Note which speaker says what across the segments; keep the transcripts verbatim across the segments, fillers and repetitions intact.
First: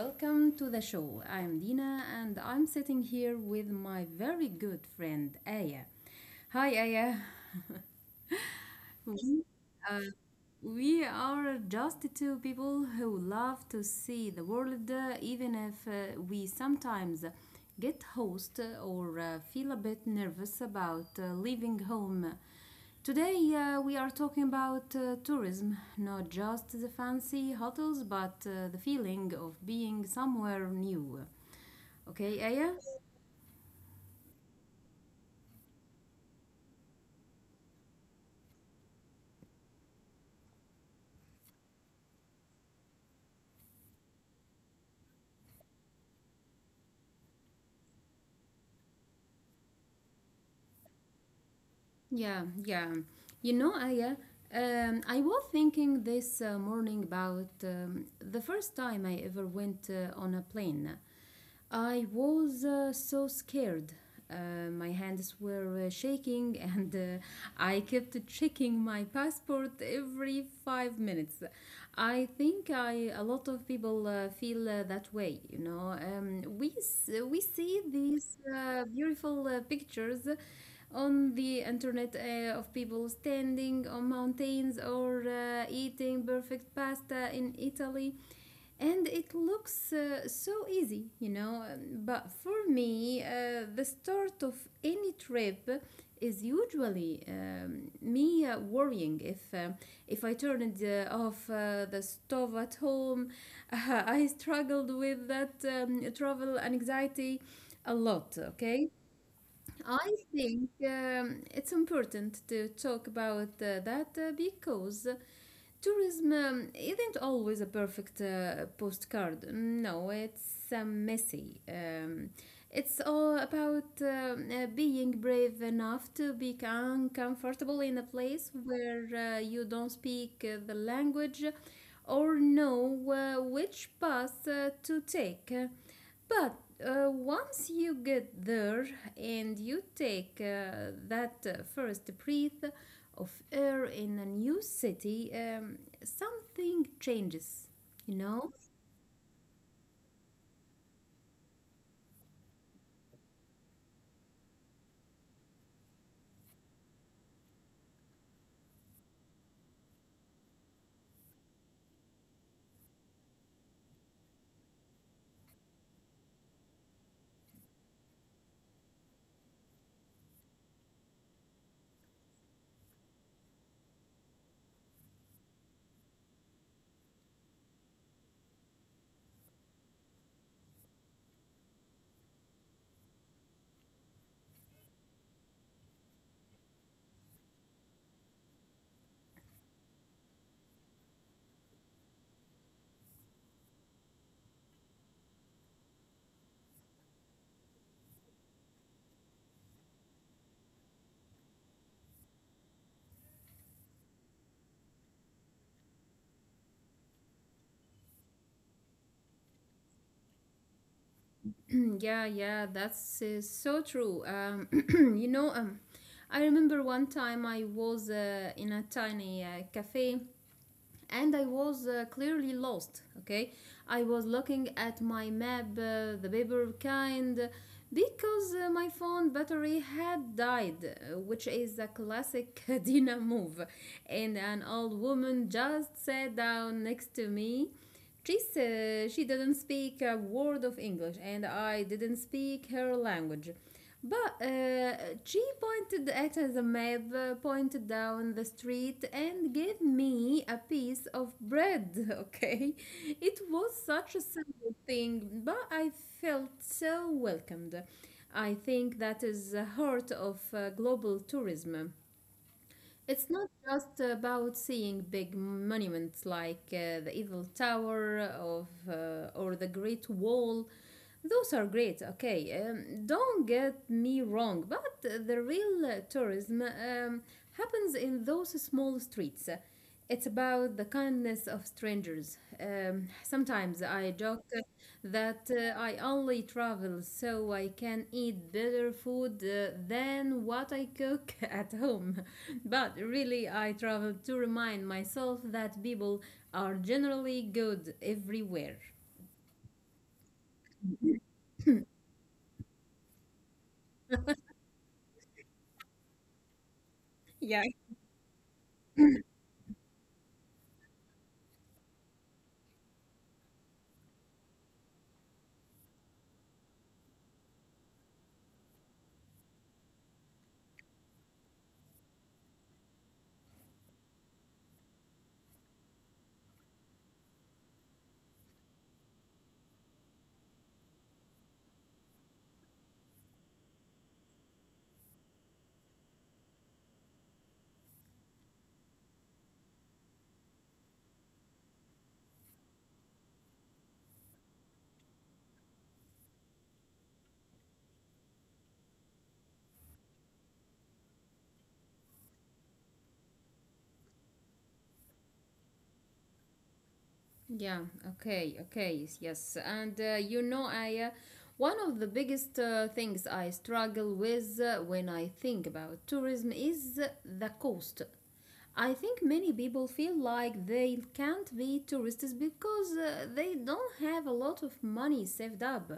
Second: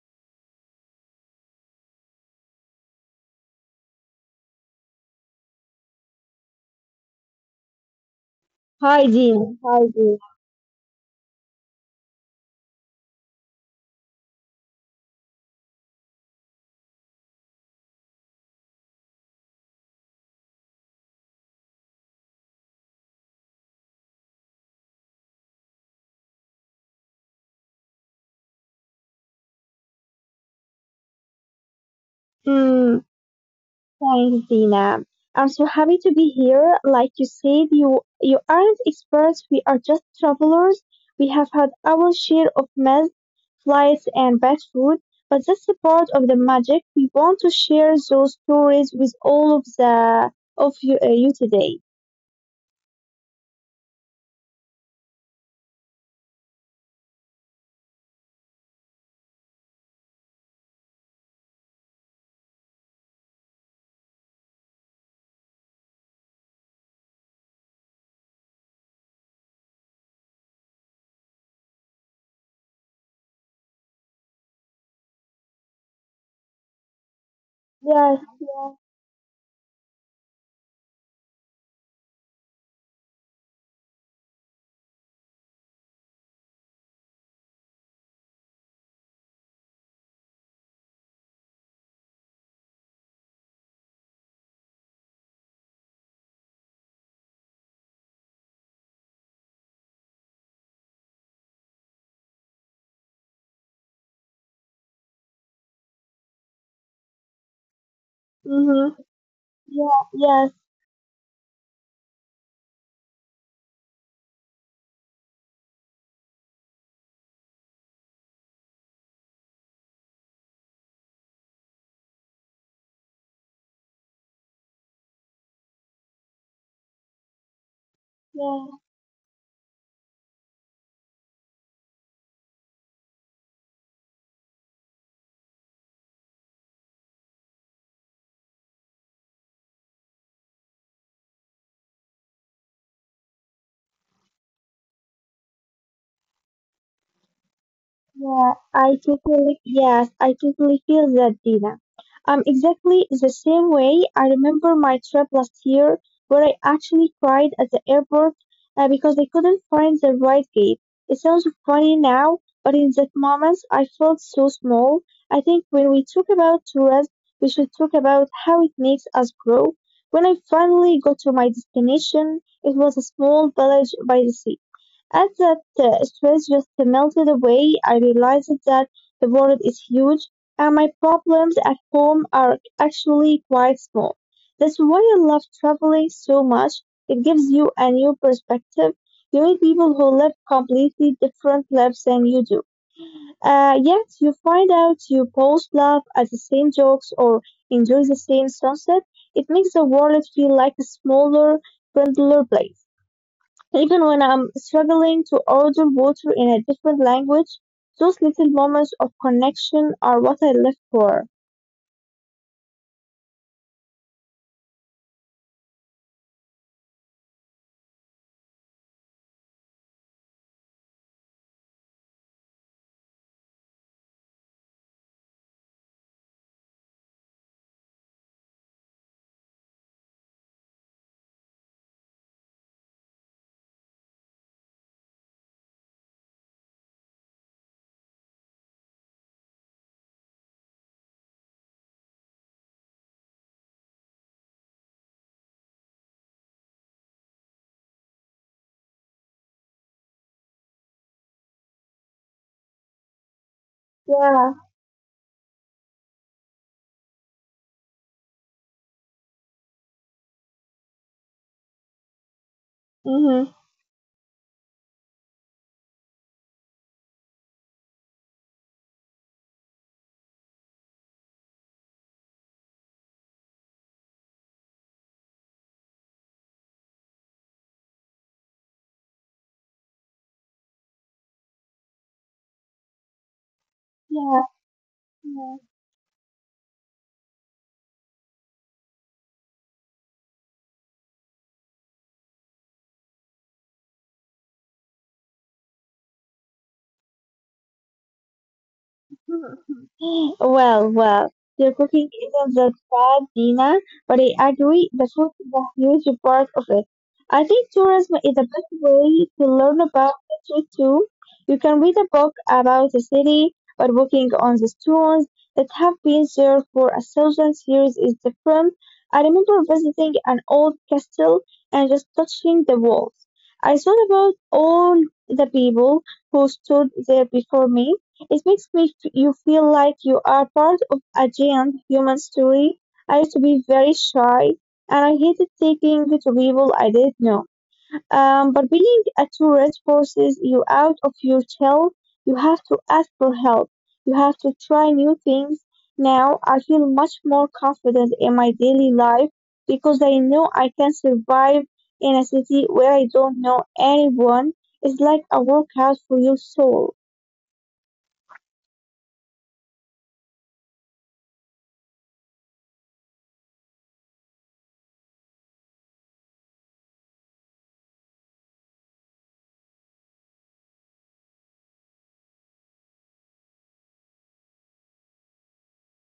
Speaker 1: welcome to the show. I'm Dina and I'm sitting here with my very good friend Aya. Hi Aya,
Speaker 2: Hi,
Speaker 1: we,
Speaker 2: Jean. Hi,
Speaker 1: uh,
Speaker 2: Jean.
Speaker 1: we are just two people who love to see the world, uh, even if uh, we sometimes get host or uh, feel a bit nervous about uh, leaving home. Today, uh, we are talking about uh, tourism, not just the fancy hotels, but uh, the feeling of being somewhere new. Okay, Aya?
Speaker 2: Mm, Thanks, Dina. I'm so happy to be here. Like you said, you you aren't experts. We are just travelers. We have had our share of mess, flights, and bad food, but that's a part of the magic. We want to share those stories with all of the of you, uh, you today.
Speaker 1: Yeah, yeah. You know, Aya, um, I was thinking this uh, morning about um, the first time I ever went uh, on a plane. I was uh, so scared. Uh, my hands were uh, shaking, and uh, I kept checking my passport every five minutes. I think I a lot of people uh, feel uh, that way. You know, um, we s- we see
Speaker 2: Yes.
Speaker 1: these
Speaker 2: Yeah.
Speaker 1: uh, beautiful uh, pictures on the internet uh, of people standing on mountains or uh, eating perfect pasta in Italy. And it looks uh, so easy, you know. um, But for me, uh, the start of any trip is usually um, me uh, worrying if um, if I turned uh, off uh, the stove at home. I struggled with that um, travel anxiety a lot, okay?
Speaker 2: Mm-hmm. Yeah.
Speaker 1: I
Speaker 2: Yes.
Speaker 1: think um, it's important to talk about uh, that uh, because tourism um, isn't always a perfect uh, postcard. No, it's um, messy. Um, it's all about um, uh, being brave enough to be uncomfortable in a place
Speaker 2: Yeah.
Speaker 1: where uh, you don't speak uh, the language or know uh, which path uh, to take. But uh, once you get there and you take uh, that uh, first breath of air in a new city, um, something changes, you
Speaker 2: Yeah,
Speaker 1: know?
Speaker 2: I totally, yes, I totally feel that, Dina. Um, exactly the same way. I remember my trip last year where I actually cried at the airport uh, because I couldn't find the right gate. It sounds funny now, but in that moment, I felt so small. I think when we talk about tourism, we should talk about how it makes us grow. When I finally got to my destination, it was a small village by the sea as that uh, stress just melted away. I realized that the world is huge and my problems at home are actually quite small. That's why I love traveling so much. It gives you a new perspective. You meet people who live completely different lives than you do. Uh, yet you find out you both laugh at the same jokes or enjoy the same sunset. It makes the world feel like a smaller, friendlier place. Even when I'm struggling to order water in a different language, those little moments of connection are what I live for.
Speaker 1: Yeah, yeah, that's uh, so true. Um, you know, um, I remember one time I was uh, in a tiny uh, cafe and I was uh, clearly lost. Okay, I was looking at my map, uh, the paper kind, because uh, my phone battery had died, uh, which is a classic Dina move. And an old woman just sat down next to me. She said she didn't speak a word of English, and I didn't speak her language. But uh, G pointed at the map, uh, pointed down the street, and gave me a piece of bread. Okay, it was such a
Speaker 2: Yeah.
Speaker 1: simple thing, but I felt so welcomed. I think that is the heart of uh, global tourism. It's
Speaker 2: Mm-hmm.
Speaker 1: not just about seeing big monuments like uh, the Eiffel Tower of, uh, or the Great Wall. Those are great, okay. Um, don't get me wrong, but the real uh, tourism um, happens in those small streets. It's about the kindness of strangers. Um, sometimes I
Speaker 2: Yeah.
Speaker 1: joke that uh, I only travel so I can eat better food uh, than what I cook at home. But really, I travel to remind myself that people are generally good everywhere.
Speaker 2: Well, well, your cooking isn't that bad, Dina, but I agree the food is a huge part of it. I think tourism is a best way to learn about history too. You can read a book about a city, but walking on the stones that have been there for a thousand years is different. I remember visiting an old castle and just touching the walls. I thought about all the people who stood there before me. It makes me f- you feel like you are part of a giant human story. I used to be very shy and I hated taking to people I didn't know. Um, but being a tourist forces you out of your shell. You have to ask for help. You have to try new things. Now I feel much more confident in my daily life because I know I can survive in a city where I don't know anyone. It's like a workout for your soul.
Speaker 1: Yeah, okay, okay, yes. And uh, you know, I uh, one of the biggest uh, things I struggle with uh, when I think about tourism is the cost. I think many people feel like they can't be tourists because uh, they don't have a lot of money saved up.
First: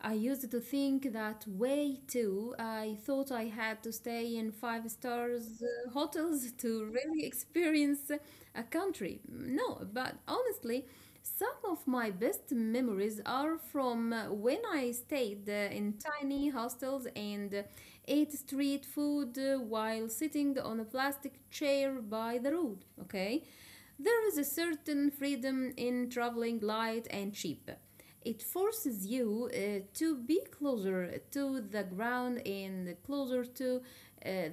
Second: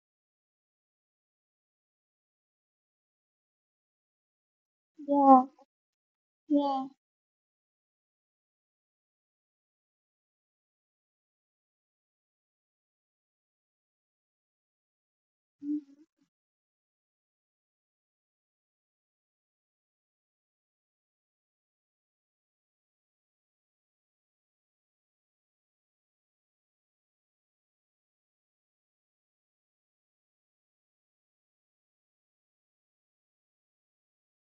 Speaker 1: I used to think that way too. I thought I had to stay in five
Speaker 2: Yeah,
Speaker 1: stars uh, hotels to
Speaker 2: yeah.
Speaker 1: really experience a country. No, but honestly, some of my best memories are from uh, when I stayed uh, in tiny hostels and uh, ate street food uh, while sitting on a plastic chair by the road. Okay, there is a certain freedom in traveling light and cheap. It forces you uh, to be closer to the ground and closer to uh,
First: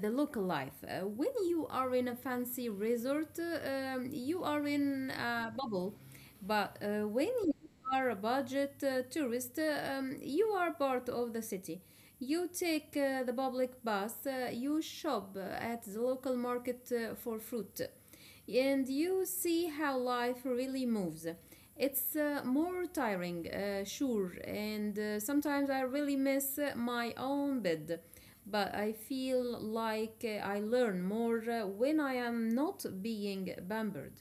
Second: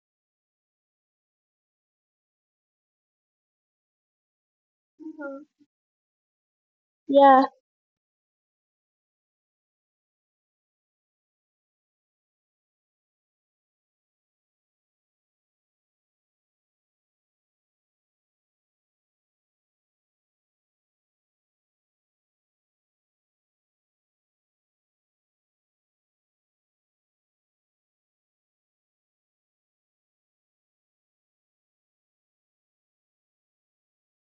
Speaker 1: the local life. Uh, when you are in a fancy resort, uh, um, you are in
Speaker 2: Mhm.
Speaker 1: a bubble, but uh, when
Speaker 2: Yeah,
Speaker 1: you are a budget uh, tourist, uh, um, you are part of the city. You take uh, the public bus, uh, you shop uh, at the local market uh, for fruit, and you see how life really moves. It's uh, more tiring, uh, sure, and uh, sometimes I really miss uh, my own bed, but I feel like uh, I learn more uh, when I am not being pampered.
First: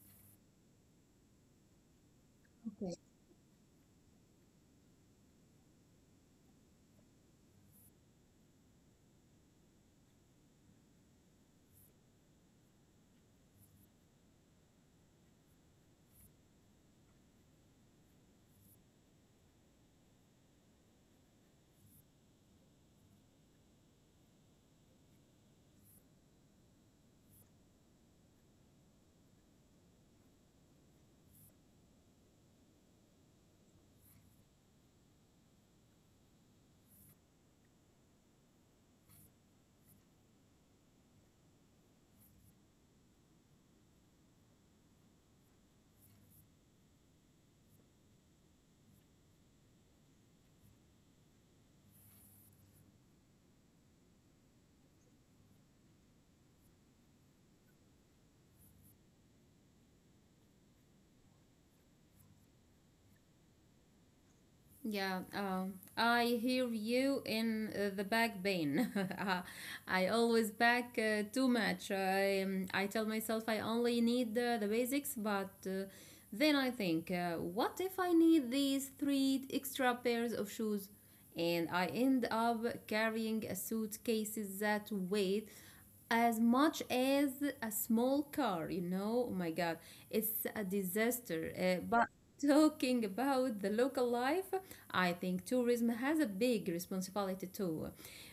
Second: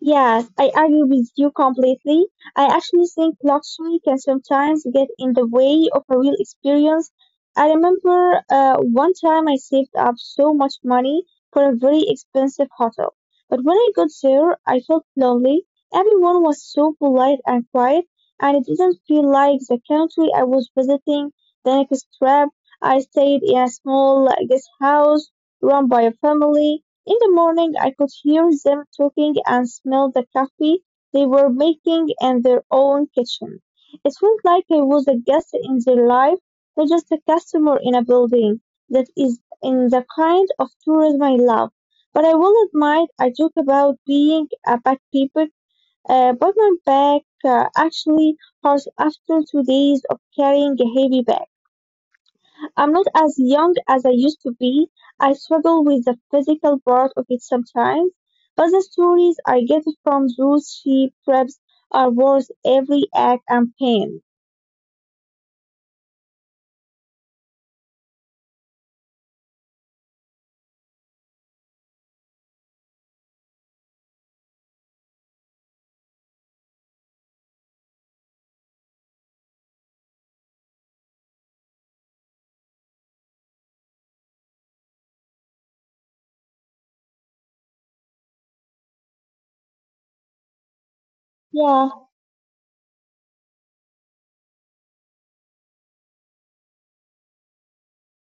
Speaker 2: yeah, I agree with you completely. I actually think luxury can sometimes get in the way of a real experience. I remember uh, one time I saved up so much money for a very expensive hotel. But when I got there, I felt lonely. Everyone was so polite and quiet, and it didn't feel like the country I was visiting. The next trip, I stayed in a small uh, guest house run by a family. In the morning, I could hear them talking and smell the coffee they were making in their own kitchen. It felt like I was a guest in their life, not just a customer in a building. That is in the kind of tourism I love. But I will admit, I talk about being a bad people, uh, but my back uh, actually hurts after two days of carrying a heavy bag. I'm not as young as I used to be. I struggle with the physical part of it sometimes, but the stories I get from those sheep trips are worth every ache and pain.
Speaker 1: Yeah, um, I hear you in uh, the back pain. Uh, I always back uh, too much. I, um, I tell myself I only need uh, the basics, but uh, then I think, uh, what if I need these three extra pairs of shoes? And I end up carrying a suitcases that weight as much as a small car, you know. Oh my God, it's a disaster. Uh,
Speaker 2: Yeah,
Speaker 1: but talking about the local life, I think tourism has a big responsibility too.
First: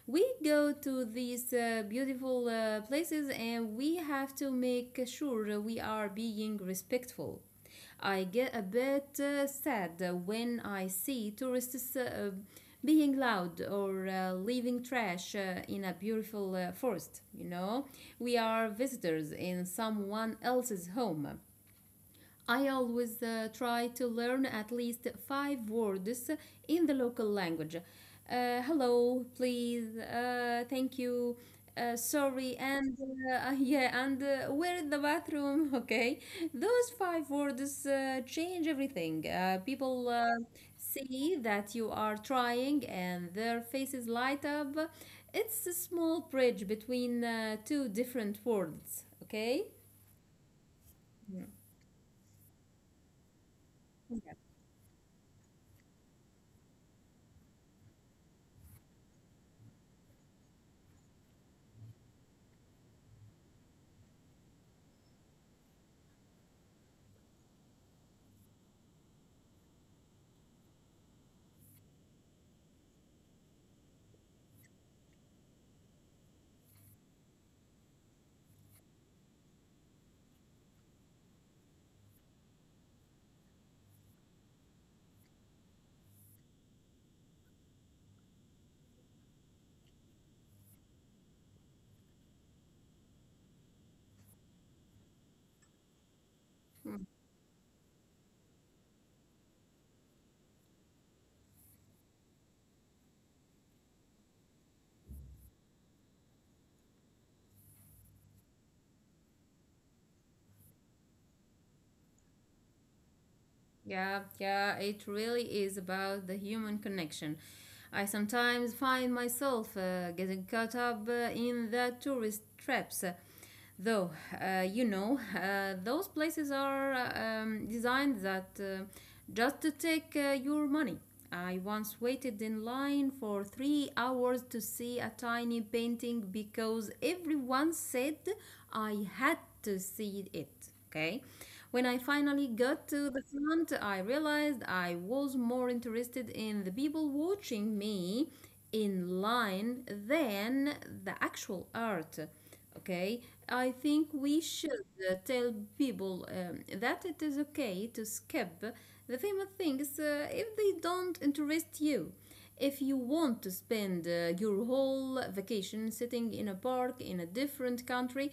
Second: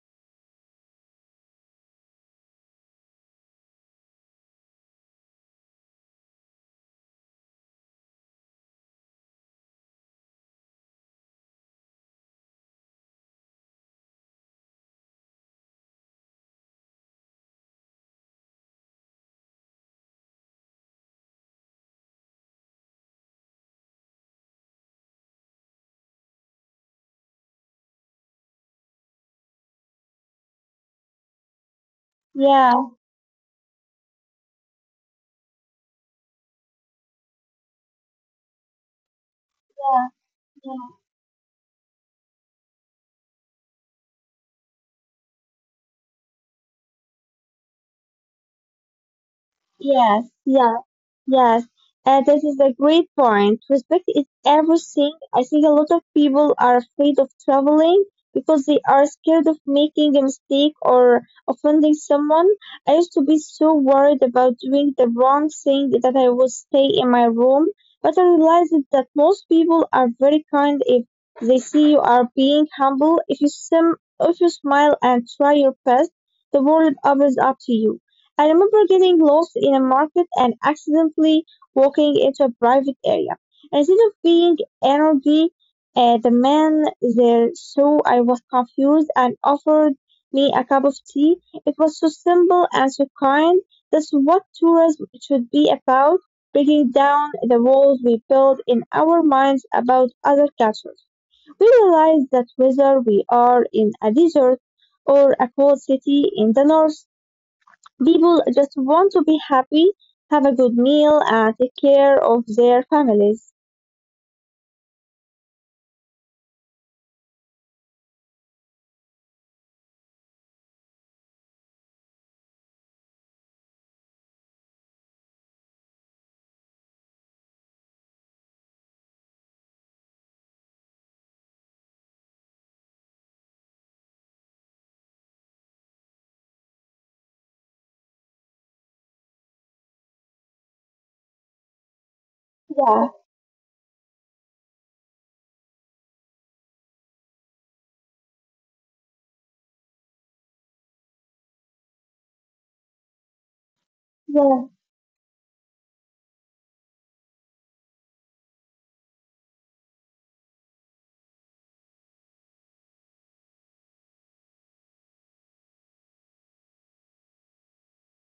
Speaker 1: We go to these uh, beautiful uh, places and we have to make sure we are being respectful. I get a bit uh, sad when I see tourists uh, being loud or uh, leaving trash uh, in a beautiful uh, forest, you know. We are visitors in someone else's home. I always uh, try to learn at least five words in the local language. Uh, hello, please, uh, thank you, uh, sorry,
Speaker 2: yeah,
Speaker 1: and uh, yeah, and uh, where is the bathroom? Okay, those five words uh, change everything. Uh,
Speaker 2: Yeah.
Speaker 1: people uh,
Speaker 2: yeah.
Speaker 1: see that you are trying, and their faces light up. It's a small bridge between uh, two different worlds. Okay.
Speaker 2: yes, yes. Yes, and this is a great point. Respect is everything. I think a lot of people are afraid of traveling because they are scared of making a mistake or offending someone. I used to be so worried about doing the wrong thing that I would stay in my room, but I realized that most people are very kind if they see you are being humble. If you sim- if you smile and try your best, the world opens up to you. I remember getting lost in a market and accidentally walking into a private area. Instead of being angry at the man there so I was confused and offered me a cup of tea. It was so simple and so kind. That's what tourism should be about, breaking down the walls we build in our minds about other cultures. We realize that whether we are in a desert or a cold city in the north, people just want to be happy, have a good meal, and take care of their families.
Speaker 1: Yeah, yeah, it really is about the human connection. I sometimes find myself uh, getting caught up uh, in the tourist traps. Though, uh, you know, uh, those places are uh, um, designed that uh, just to take uh, your money. I once waited in line for three hours to see a tiny painting because everyone said I had to see it. Okay. When I finally got to
Speaker 2: Yeah,
Speaker 1: the front, I realized I was more interested in the people watching me in line than the actual art. Okay, I think we
Speaker 2: yeah,
Speaker 1: should uh, tell people um, that it is okay to skip the famous things uh, if they don't interest you. If you want to spend uh, your whole vacation sitting in a park in a different country,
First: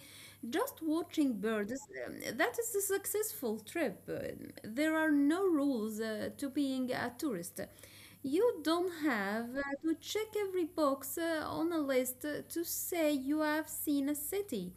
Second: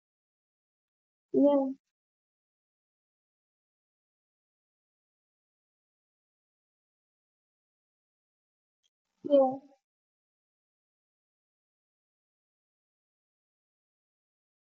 Speaker 1: just watching
Speaker 2: yeah,
Speaker 1: birds, um, that is a successful trip. Uh, There are no rules uh, to being a tourist. You don't have
Speaker 2: yeah.
Speaker 1: uh, to check every box uh, on a list uh, to say you have seen a city.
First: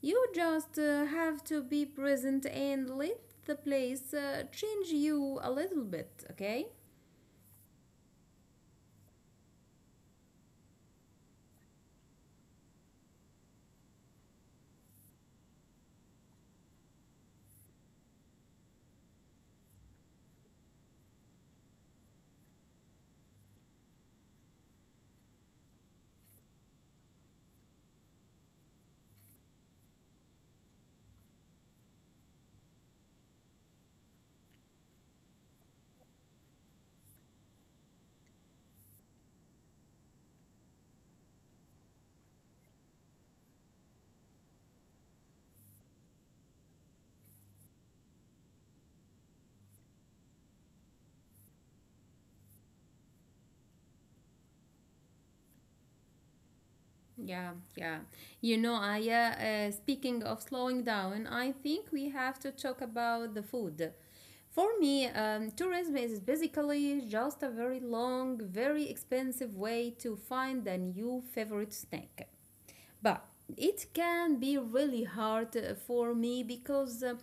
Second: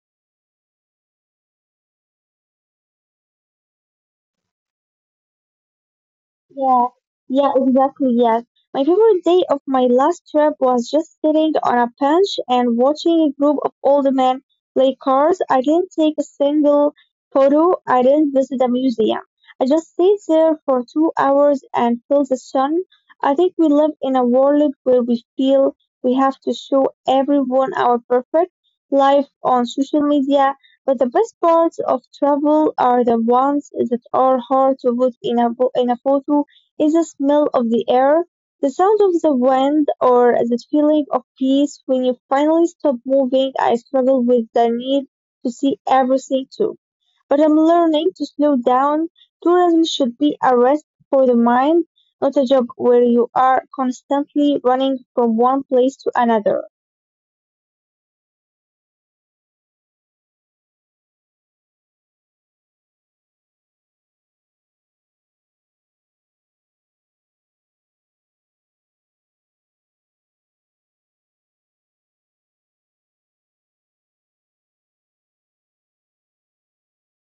Speaker 1: You just uh, have to be present and let the place uh, change you a little bit, okay?
Speaker 2: Yeah, yeah, exactly. Yes. My favorite day of my last trip was just sitting on a bench and watching a group of old men play cards. I didn't take a single photo, I didn't visit a museum. I just stayed there for two hours and felt the sun. I think we live in a world where we feel we have to show everyone our perfect life on social media, but the best parts of travel are the ones that are hard to put in a, bo- in a photo. Is the smell of the air, the sound of the wind, or the feeling of peace when you finally stop moving. I struggle with the need to see everything too. But I'm learning to slow down. Tourism should be a rest for the mind, not a job where you are constantly running from one place to another.
Speaker 1: Yeah, yeah. You know, Aya, uh, uh, speaking of slowing down, I think we have to talk about the food. For me, um, tourism is basically just a very long, very expensive way to find a new favorite snack, but it can be really hard uh, for me because uh,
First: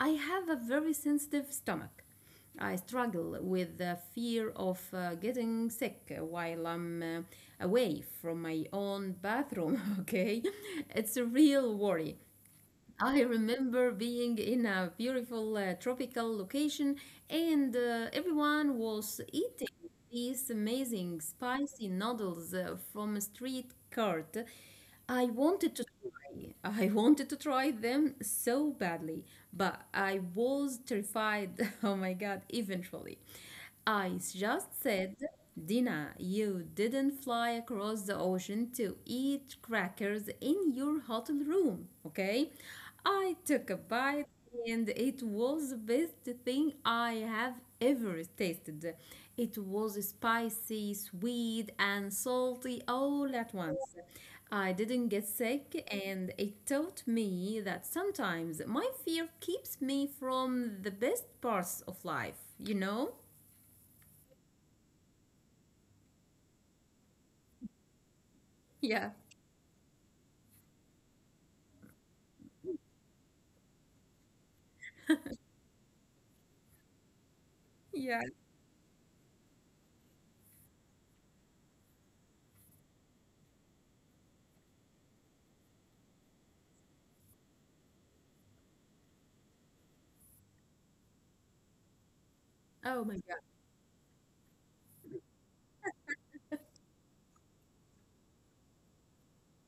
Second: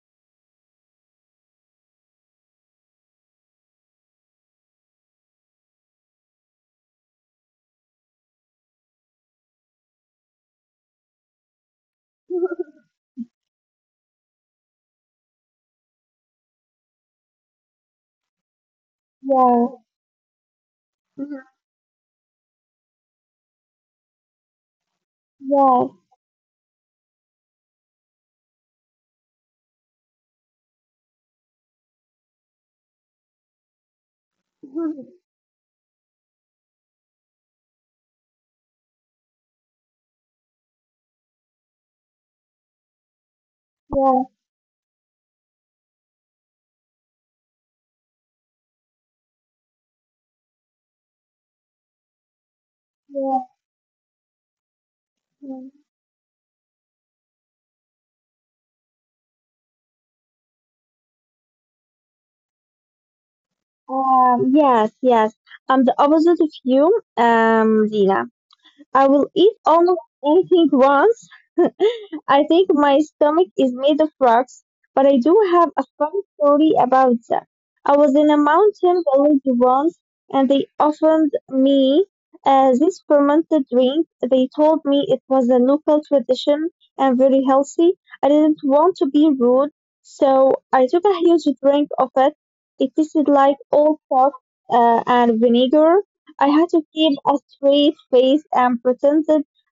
Speaker 1: I have a very sensitive stomach. I struggle with the fear of uh, getting sick while I'm uh, away from my own bathroom, okay? It's a real worry. I remember being in a beautiful uh, tropical location, and uh, everyone was eating these amazing spicy noodles uh, from a street cart. I wanted to
Speaker 2: Yeah,
Speaker 1: try. I wanted to try them so badly, but I was terrified. Oh my God, eventually. I just
Speaker 2: yeah,
Speaker 1: said, Dina, you didn't fly across the ocean to eat crackers in your hotel room, okay? I took a
Speaker 2: yeah.
Speaker 1: bite and it was the best thing I have ever tasted. It was spicy, sweet, and salty all
Speaker 2: Yeah.
Speaker 1: at once. I didn't get sick, and it taught me that sometimes my fear keeps me from the best parts of life, you know?
Speaker 2: Um, yes, yes. I'm the opposite of you, um, Dina. I
Speaker 1: Yeah.
Speaker 2: will eat almost anything once. I think my stomach is made of rocks, but I do have a fun story about that. I was
Speaker 1: Yeah.
Speaker 2: in a mountain village once, and they offered me uh, this fermented drink. They told me it was a local tradition and very healthy. I didn't want to be rude, so I took a huge drink of it. It
Speaker 1: Oh my
Speaker 2: tasted
Speaker 1: God.
Speaker 2: like old salt uh, and vinegar. I had to keep a straight face and pretend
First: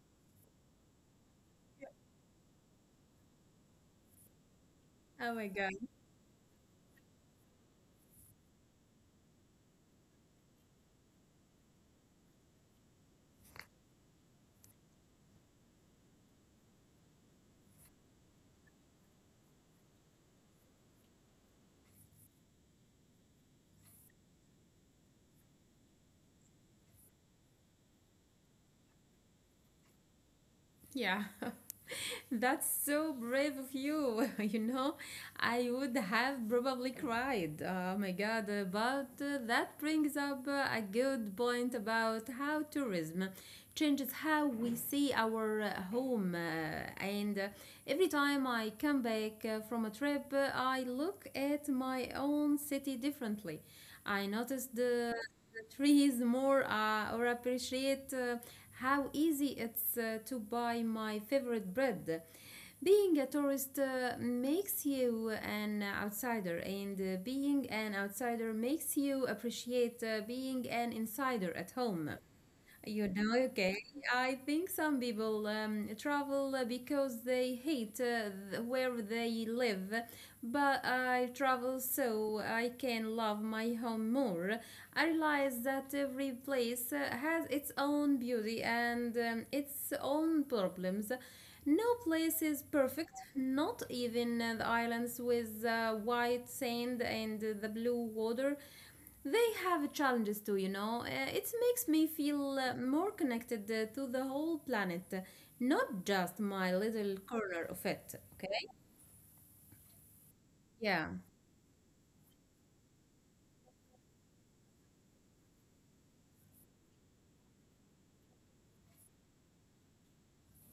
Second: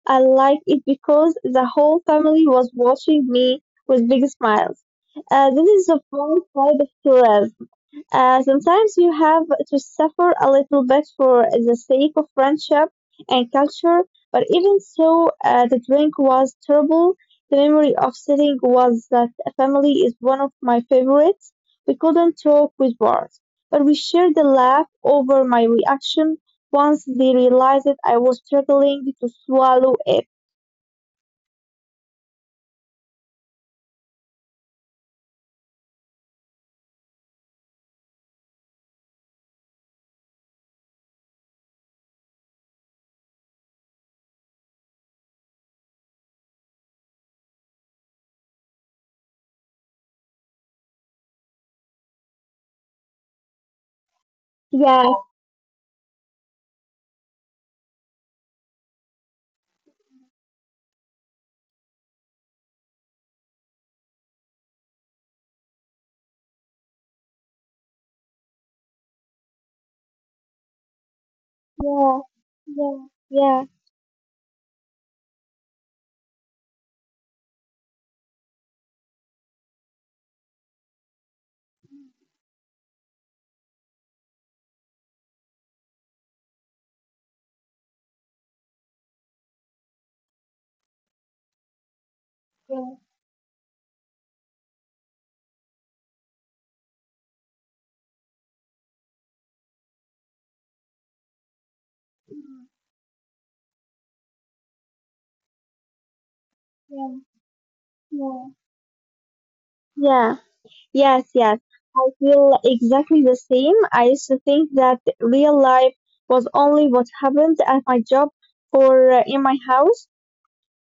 Speaker 2: I liked it because the whole family was watching me with big smiles.
Speaker 1: Oh my
Speaker 2: Uh, this
Speaker 1: God.
Speaker 2: is the fun side of tourism. Uh, sometimes you have to suffer a little bit for the sake of friendship and culture, but even so, uh, the drink was terrible. The memory of sitting was that family is one of my favorites. We couldn't talk with words, but we shared the laugh over my reaction once they realized I was struggling to swallow it.
Speaker 1: Yeah. That's so brave of you. You know, I would have probably cried. Oh my god, uh, but uh, that brings up uh, a good point about how tourism changes how we see our uh, home. uh, And uh, every time I come back uh, from a trip, uh, I look at my own city differently. I notice the
Speaker 2: Yeah,
Speaker 1: the trees more uh, or appreciate uh, how easy it's uh, to buy my favorite bread. Being a tourist uh, makes you an outsider, and uh, being an outsider makes you appreciate uh, being an insider at home.
Speaker 2: yeah, yeah,
Speaker 1: You know,
Speaker 2: yeah,
Speaker 1: okay. I think some people um, travel uh, because they hate uh, th- where they live, but I travel so I can love my home more. I realize that every place uh, has its own beauty and um, its own problems. No place is
Speaker 2: yeah,
Speaker 1: perfect, not even uh, the islands with uh, white sand and uh, the blue water, they have challenges too, you know. Uh, it makes me feel uh, more connected uh, to the whole planet, not just my
Speaker 2: yeah,
Speaker 1: little corner of it,
Speaker 2: yeah.
Speaker 1: okay?
Speaker 2: Yeah,
Speaker 1: Yeah.
Speaker 2: yes, Yes. I feel exactly the same. I used to think that real life was only what happened at my job or uh, in my house.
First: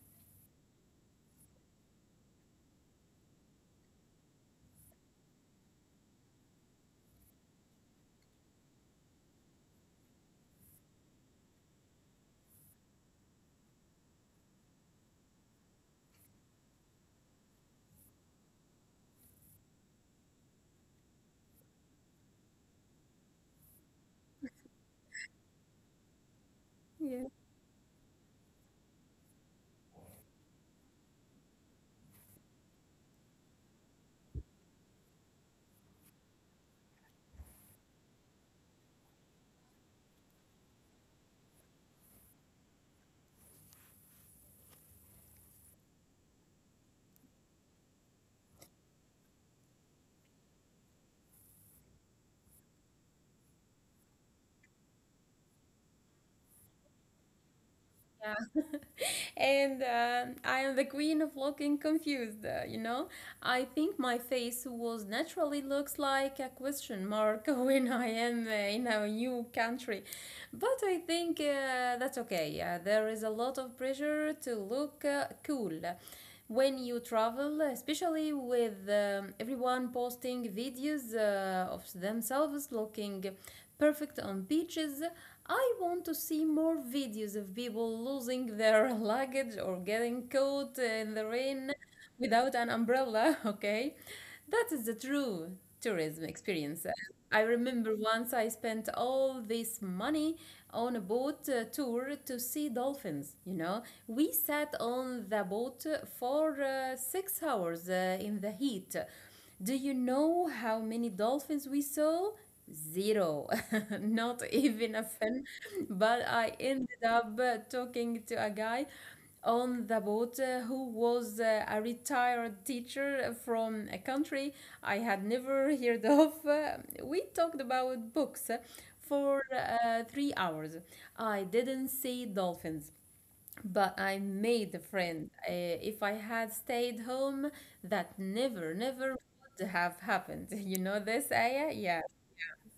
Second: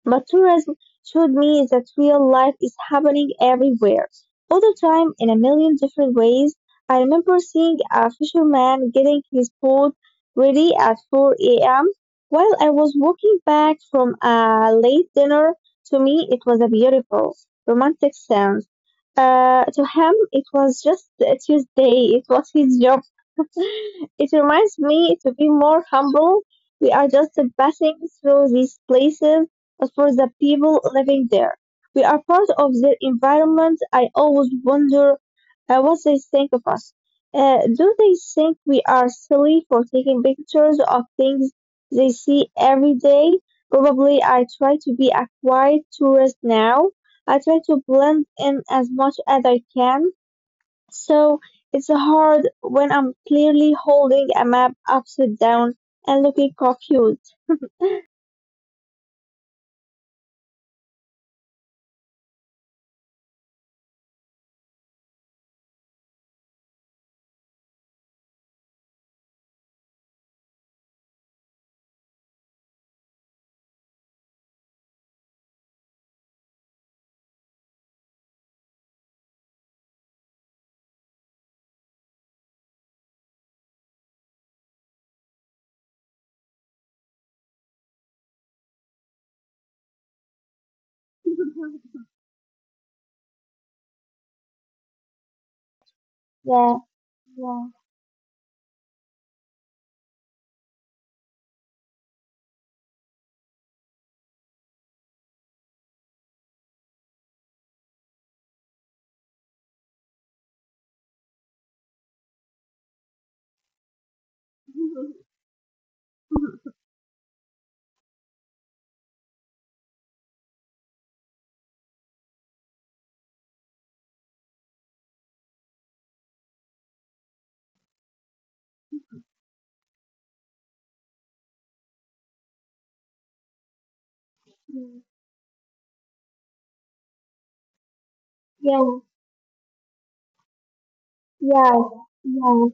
Speaker 2: But tourism showed me that real life is happening everywhere, all the time, in a million different ways. I remember seeing a fisherman getting his boat ready at four a m while I was walking back from a late dinner. To me, it was a beautiful, romantic sound. Uh, to him, it was just a Tuesday. It was his job. It reminds me to be more humble. We are
Speaker 1: Yeah.
Speaker 2: just passing through these places, but for the people living there, we are part of their environment. I always wonder uh, what they think of us. Uh, do they think we are silly for taking pictures of things they see every day? Probably. I try to be a quiet tourist now. I try to blend in as much as I can. So it's hard when I'm clearly holding a map upside down and looking confused.
Speaker 1: And uh, I am the queen of looking confused, uh, you know? I think my face was naturally looks like a question mark when I am uh, in a new country. But I think uh, that's okay. Uh, there is a lot of pressure to look uh, cool when you travel, especially with um, everyone posting videos uh, of themselves looking perfect on beaches. I want to see more videos of people losing their luggage or getting caught in the rain without an umbrella, okay? That is the true tourism experience.
Speaker 2: Yeah,
Speaker 1: I remember once I spent all this money on a boat uh, tour to see dolphins. You know, we sat on the boat for uh, six hours uh, in the heat. Do you know how many dolphins we saw? Zero. Not even a fin. But I ended up uh, talking to a guy on the boat uh, who was uh, a retired teacher from a country I had never heard of. Uh, we talked about books for uh, three hours. I didn't see dolphins, but I made a friend. Uh, if I had stayed home, that never,
Speaker 2: yeah, yeah,
Speaker 1: never would have happened. You know this, Aya?
Speaker 2: yeah,
Speaker 1: Yeah.
Speaker 2: yeah.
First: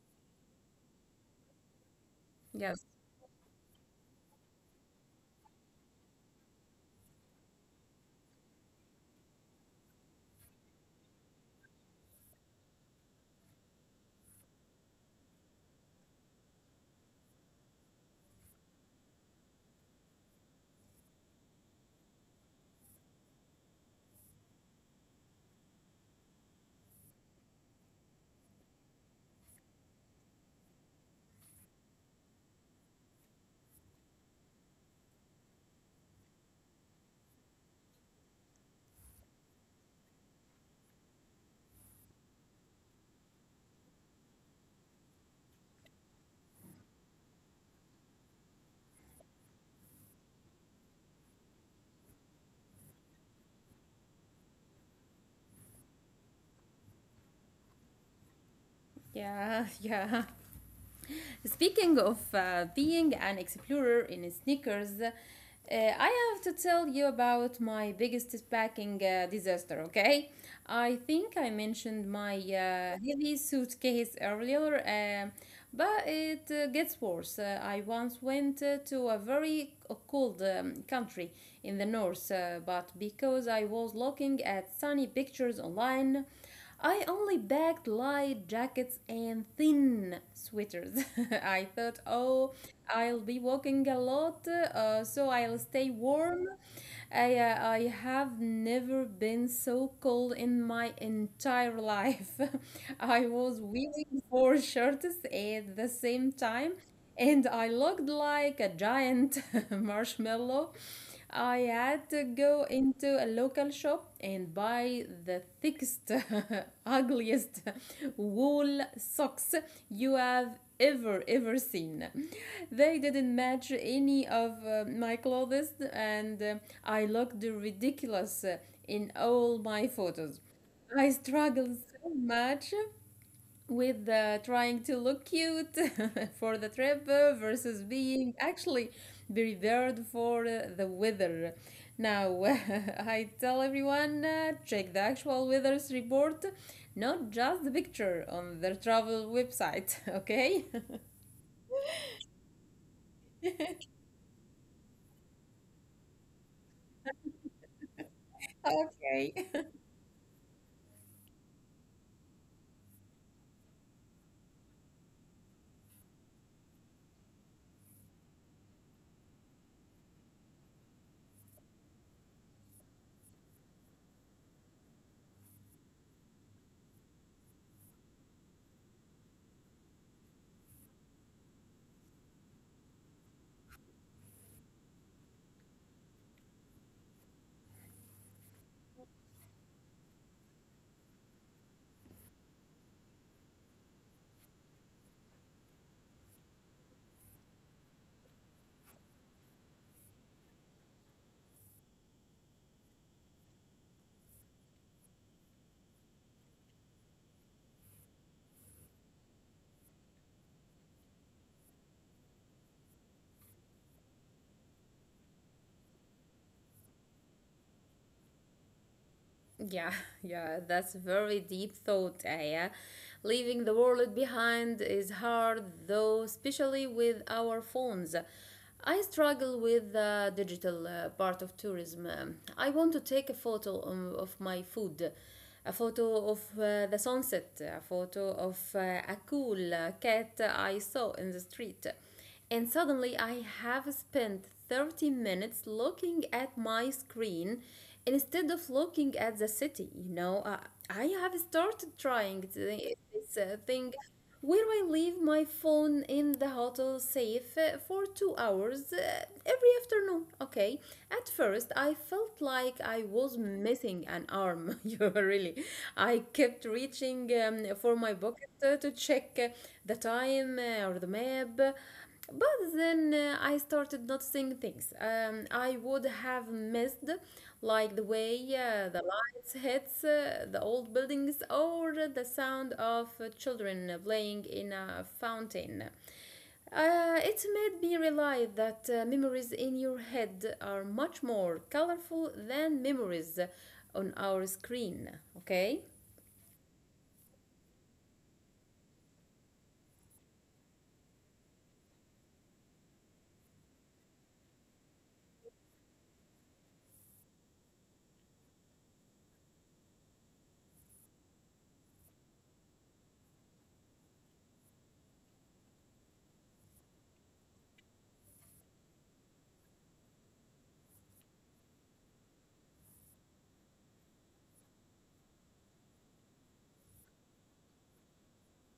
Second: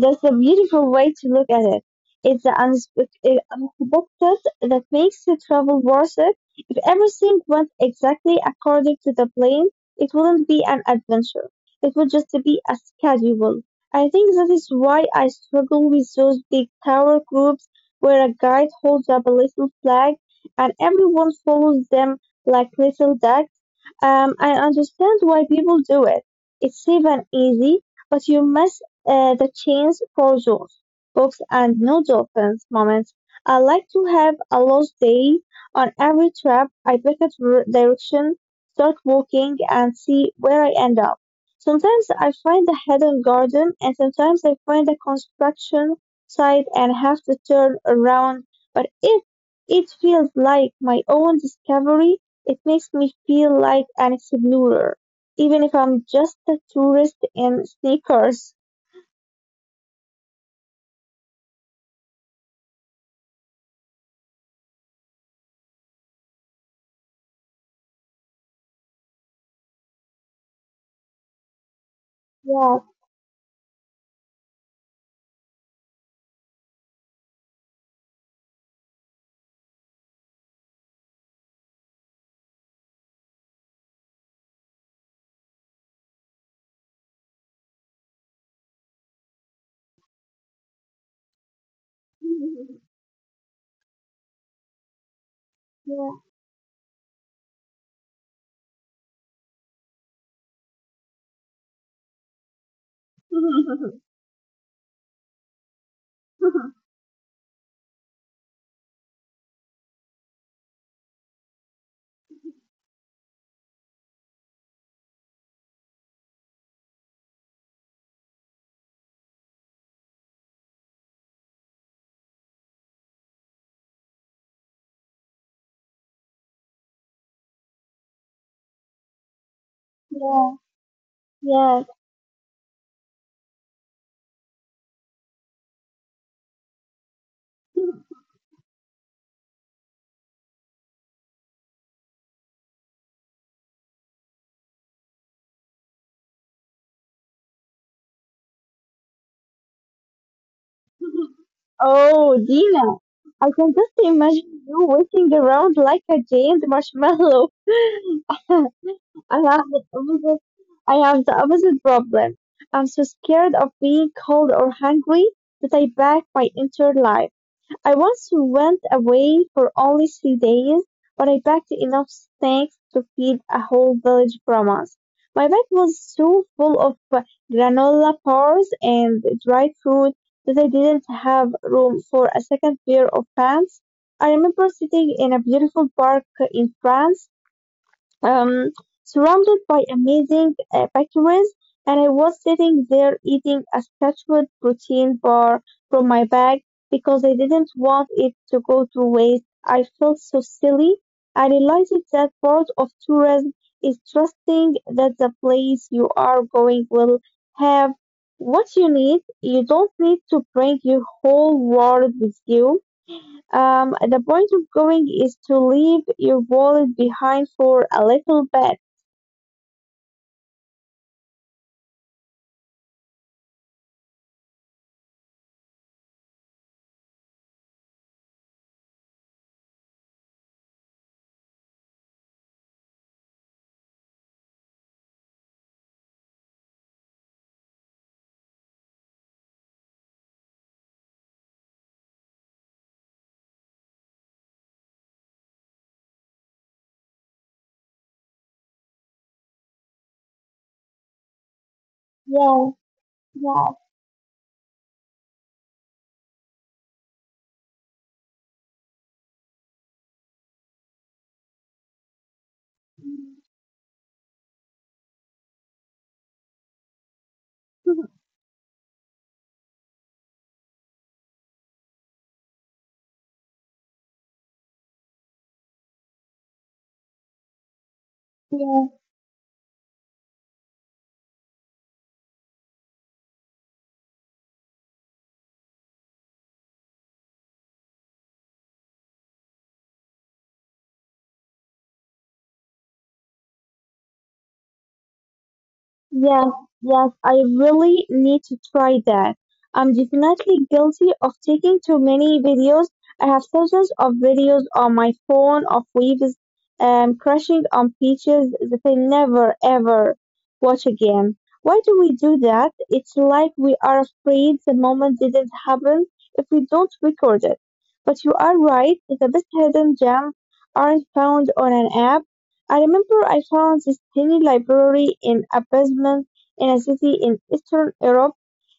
Speaker 2: That's a beautiful way to look at it. It's the
Speaker 1: Yes.
Speaker 2: unspe- uh, unexpected that makes the travel worth it. If everything went exactly according to the plan, it wouldn't be an adventure. It would just be a schedule. I think that is why I struggle with those big tower groups where a guide holds up a little flag and everyone follows them like little ducks. Um, I understand why people do it. It's safe and easy, but you miss uh, the chance for those books and no dolphins moments. I like to have a lost day on every trip. I pick a dir- direction, start walking, and see where I end up. Sometimes I find a hidden garden, and sometimes I find a construction site and have to turn around. But if it feels like my own discovery it makes me feel like an explorer, even if I'm just a tourist in sneakers.
Speaker 1: Yeah, yeah. Speaking of uh, being an explorer in sneakers, Uh, I have to tell you about my biggest packing uh, disaster, okay? I think I mentioned my uh,
Speaker 2: Yeah.
Speaker 1: heavy suitcase earlier, um, but it uh, gets worse. Uh, I once went uh, to a very c- cold um, country in the north, uh, but because I was looking at sunny pictures online, I only bagged light jackets and thin sweaters. I thought, oh, I'll be walking a lot, uh, so I'll stay
Speaker 2: Yeah.
Speaker 1: warm. I, uh, I have never been so cold in my entire life. I was waiting for shirts at the same time, and I looked like a giant marshmallow. I had to go into a local shop and buy the thickest, ugliest wool socks you have ever, ever seen. They didn't match any of uh, my clothes, and uh, I looked ridiculous uh, in all my photos.
Speaker 2: Yeah.
Speaker 1: I struggled
Speaker 2: Yeah.
Speaker 1: so much with uh, trying to look cute for the trip uh, versus being actually prepared for uh, the weather. Now, I tell everyone uh, check the actual weather's report, not just the picture on their travel website, okay?
Speaker 2: Oh, Dina, I can just imagine you walking around like a giant marshmallow. I have
Speaker 1: Okay.
Speaker 2: the opposite. I have the opposite problem. I'm so scared of being cold or hungry that I back my entire life. I once went away for only three days, but I packed enough snacks to feed a whole village from us. My bag was so full of granola bars and dried fruit that I didn't have room for a second pair of pants. I remember sitting in a beautiful park in France, um, surrounded by amazing uh, bakeries, and I was sitting there eating a Scotchwood protein bar from my bag because I didn't want it to go to waste. I felt so silly. I realized that part of tourism is trusting that the place you are going will have what you need. You don't need to bring your whole world with you. Um, the point of going is to leave your wallet behind for a little bit.
Speaker 1: Yeah, yeah, that's very deep thought, Aya. Leaving the world behind is hard, though, especially with our phones. I struggle with the digital uh, part of tourism. Um, I want to take a photo um, of my food, a photo of uh, the sunset, a photo of uh, a cool uh, cat I saw in the street, and suddenly I have spent thirty minutes looking at my screen instead of looking at the city. You know, uh, I have started trying
Speaker 2: Yeah,
Speaker 1: th- this uh,
Speaker 2: yeah,
Speaker 1: thing where I leave my phone in the hotel safe uh, for two hours uh, every afternoon. Okay, at first I felt like I was missing an arm. You know, really, I kept reaching um, for my pocket uh, to check uh, the time uh, or the map. But then uh, I started noticing things um, I would have missed, like the way uh,
Speaker 2: yeah.
Speaker 1: the lights hits uh, the old buildings or the sound of uh, children playing in a fountain. Uh, it made me realize that uh, memories in your head are much more colorful than memories on our screen, okay?
Speaker 2: Yes, yes, I really need to try that. I'm definitely guilty of taking too many videos. I have thousands of videos on my phone of waves um, crashing on beaches that I never ever watch again. Why do we do that? It's like we are afraid the moment didn't happen if we don't record it. But you are right, the best hidden gems aren't found on an app. I remember I found this tiny library in a basement in a city in Eastern Europe.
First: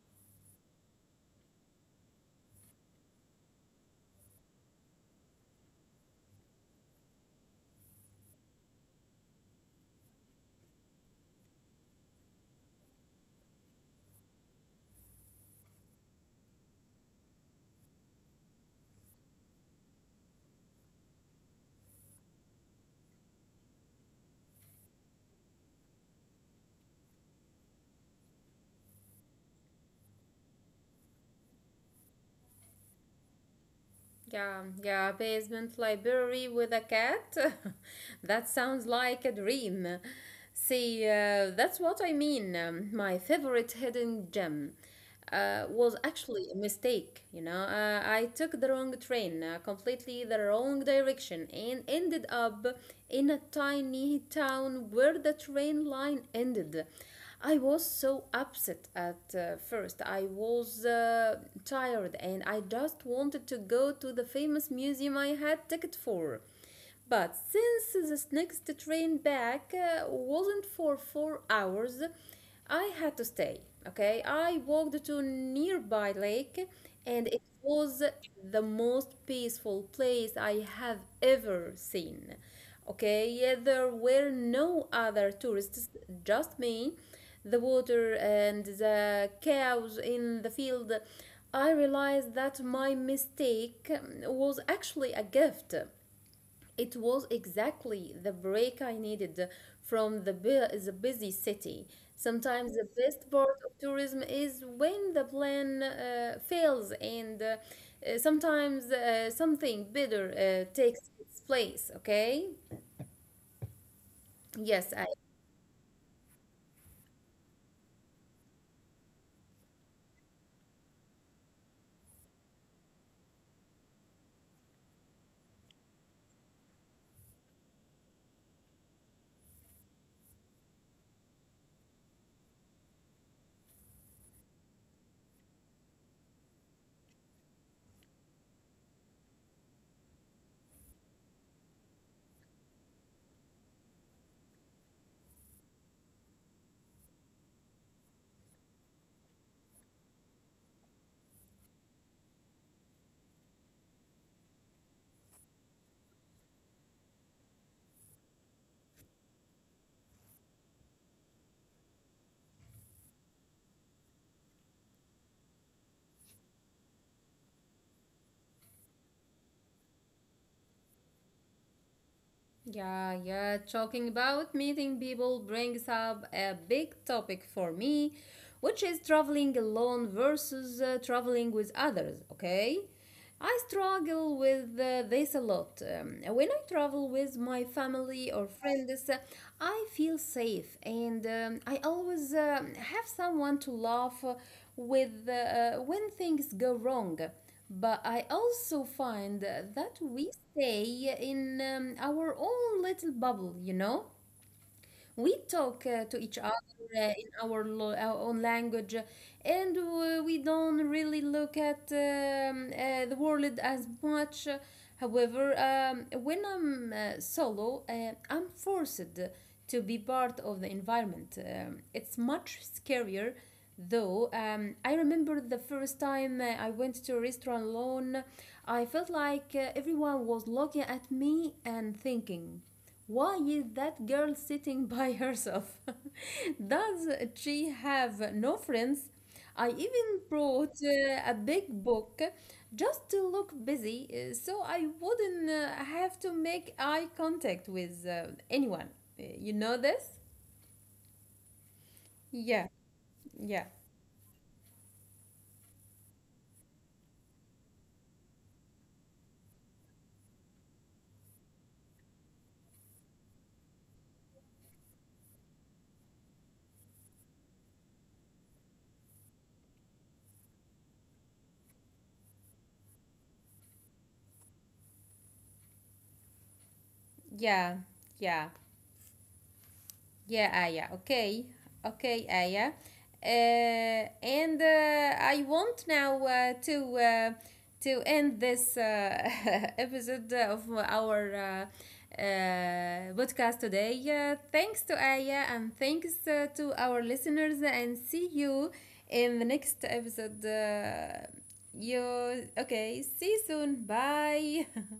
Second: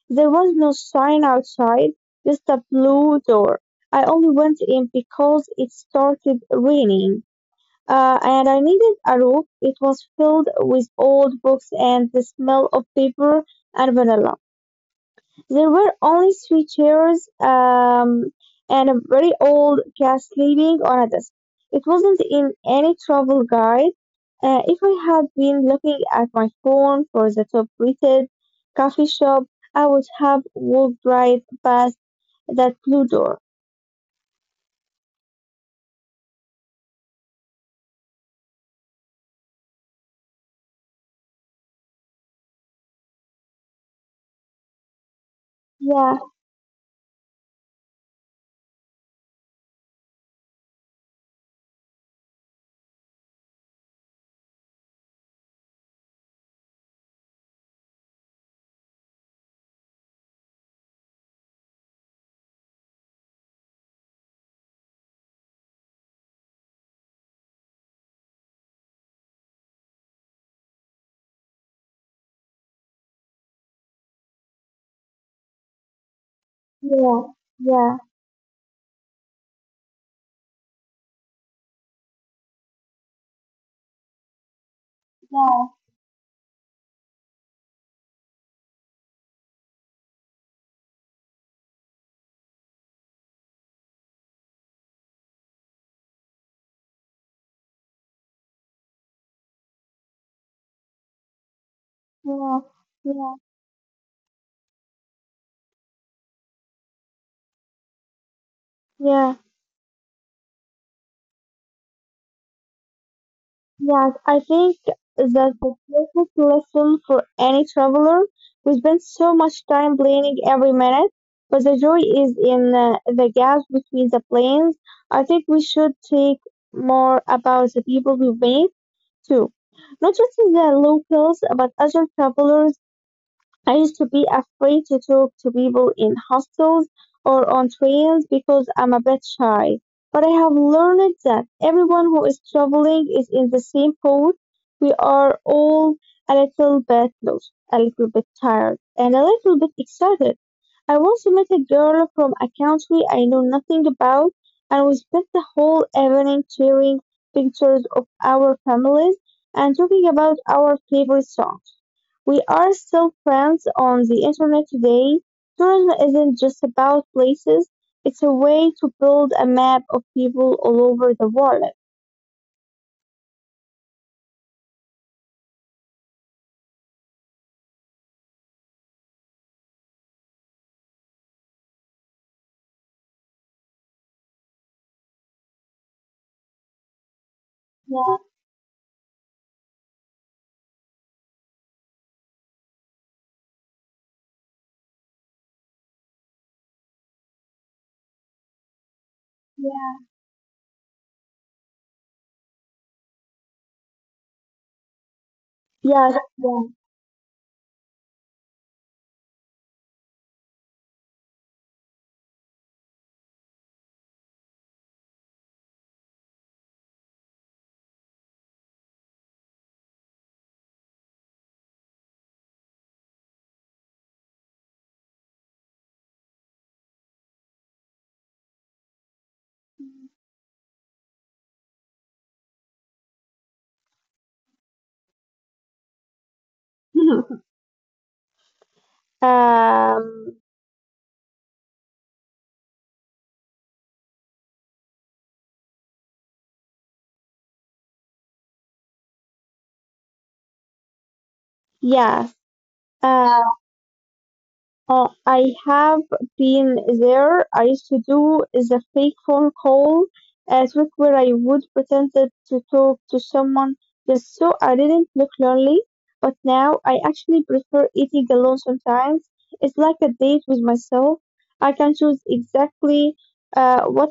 Speaker 2: There was no sign outside, just a blue door. I only went in because it started raining, uh, and I needed a roof. It was filled with old books and the smell of paper and vanilla. There were only three chairs um, and a very old cat sleeping on a desk. It wasn't in any travel guide. Uh, if I had been looking at my phone for the top rated coffee shop, I would have walked right past that blue door.
Speaker 1: Yeah, yeah, basement library with a cat. That sounds like a dream. See, uh, that's what I mean. Um, my favorite hidden gem uh, was
Speaker 2: Yeah,
Speaker 1: actually a mistake, you know. Uh, I took the wrong train, uh, completely the wrong direction, and ended up in a tiny town where the train line ended. I was so upset at uh, first. I was uh, tired and I just wanted to go to the famous museum I had ticket for. But since this next train back uh, wasn't for four hours, I had to stay. Okay, I walked to nearby lake,
Speaker 2: yeah,
Speaker 1: and it
Speaker 2: yeah,
Speaker 1: was the most peaceful place I have ever seen. Okay, yeah, there were no other
Speaker 2: yeah,
Speaker 1: tourists, just me, the water, and the cows in the field. I realized that my mistake was actually a gift. It was exactly the break I needed from the, bu- the busy city.
Speaker 2: yeah,
Speaker 1: Sometimes the best
Speaker 2: yeah,
Speaker 1: part of tourism is when the plan uh, fails, and uh, uh, sometimes uh,
Speaker 2: yeah.
Speaker 1: something better uh, takes its place, okay?
Speaker 2: Yes, I think
Speaker 1: Yes.
Speaker 2: that's the perfect lesson for any traveler. We spend so much time planning every minute, but the joy is in uh, the gaps between the planes. I think we should think more about the people we meet too, not just the locals, but other travelers. I used to be afraid to talk to people in hostels or on trains because I'm a bit shy. But I have learned that everyone who is traveling is in the same boat. We are all a little bit lost, a little bit tired, and a little bit excited. I once met a girl from a country I know nothing about, and we spent the whole evening sharing pictures of our families and talking about our favorite songs. We are still friends on the internet today. Tourism isn't just about places, it's a way to build a map of people all over the world.
Speaker 1: Yeah, yeah. Talking about meeting people brings up a big topic for me, which is traveling alone versus uh, traveling with others, okay? I struggle with uh, this a lot. Um, when I travel with my family or
Speaker 2: Yeah,
Speaker 1: friends, uh, I feel safe and um, I always um have someone to laugh uh, with uh, when things go wrong. But I also find that we
Speaker 2: yeah.
Speaker 1: stay in um, our own little bubble, you know? We talk uh, to each
Speaker 2: yes.
Speaker 1: other uh, in our, lo- our own language, uh, and uh, we don't really look at um, uh, the world as much. However, um, when I'm uh, solo, uh, I'm forced to be part of the environment. Um, it's much scarier, though. Um, I remember the first time uh, I went to a restaurant alone, I felt like uh, everyone was looking at me and thinking, why is that girl sitting by herself? Does
Speaker 2: yeah.
Speaker 1: she have no friends? I even
Speaker 2: Um,
Speaker 1: brought uh, a big book just to look busy uh, so I wouldn't uh, have to make eye contact with uh, anyone. Uh, You know this?
Speaker 2: yes.
Speaker 1: Yeah, yeah,
Speaker 2: Uh, Uh, I have been there. I used to do the fake phone call uh, trick where I would pretend that to talk to someone just so I didn't look lonely. But now I actually prefer eating alone sometimes. It's like a date with myself. I can choose exactly uh, what
Speaker 1: yeah, yeah. Yeah, Aya. Okay. Okay, Aya. Uh, and uh, I want now uh, to uh, to end this uh, episode of our uh, uh, podcast today. Uh, thanks to Aya and thanks uh, to our listeners and see you in the next episode. Uh, you okay? See you soon. Bye.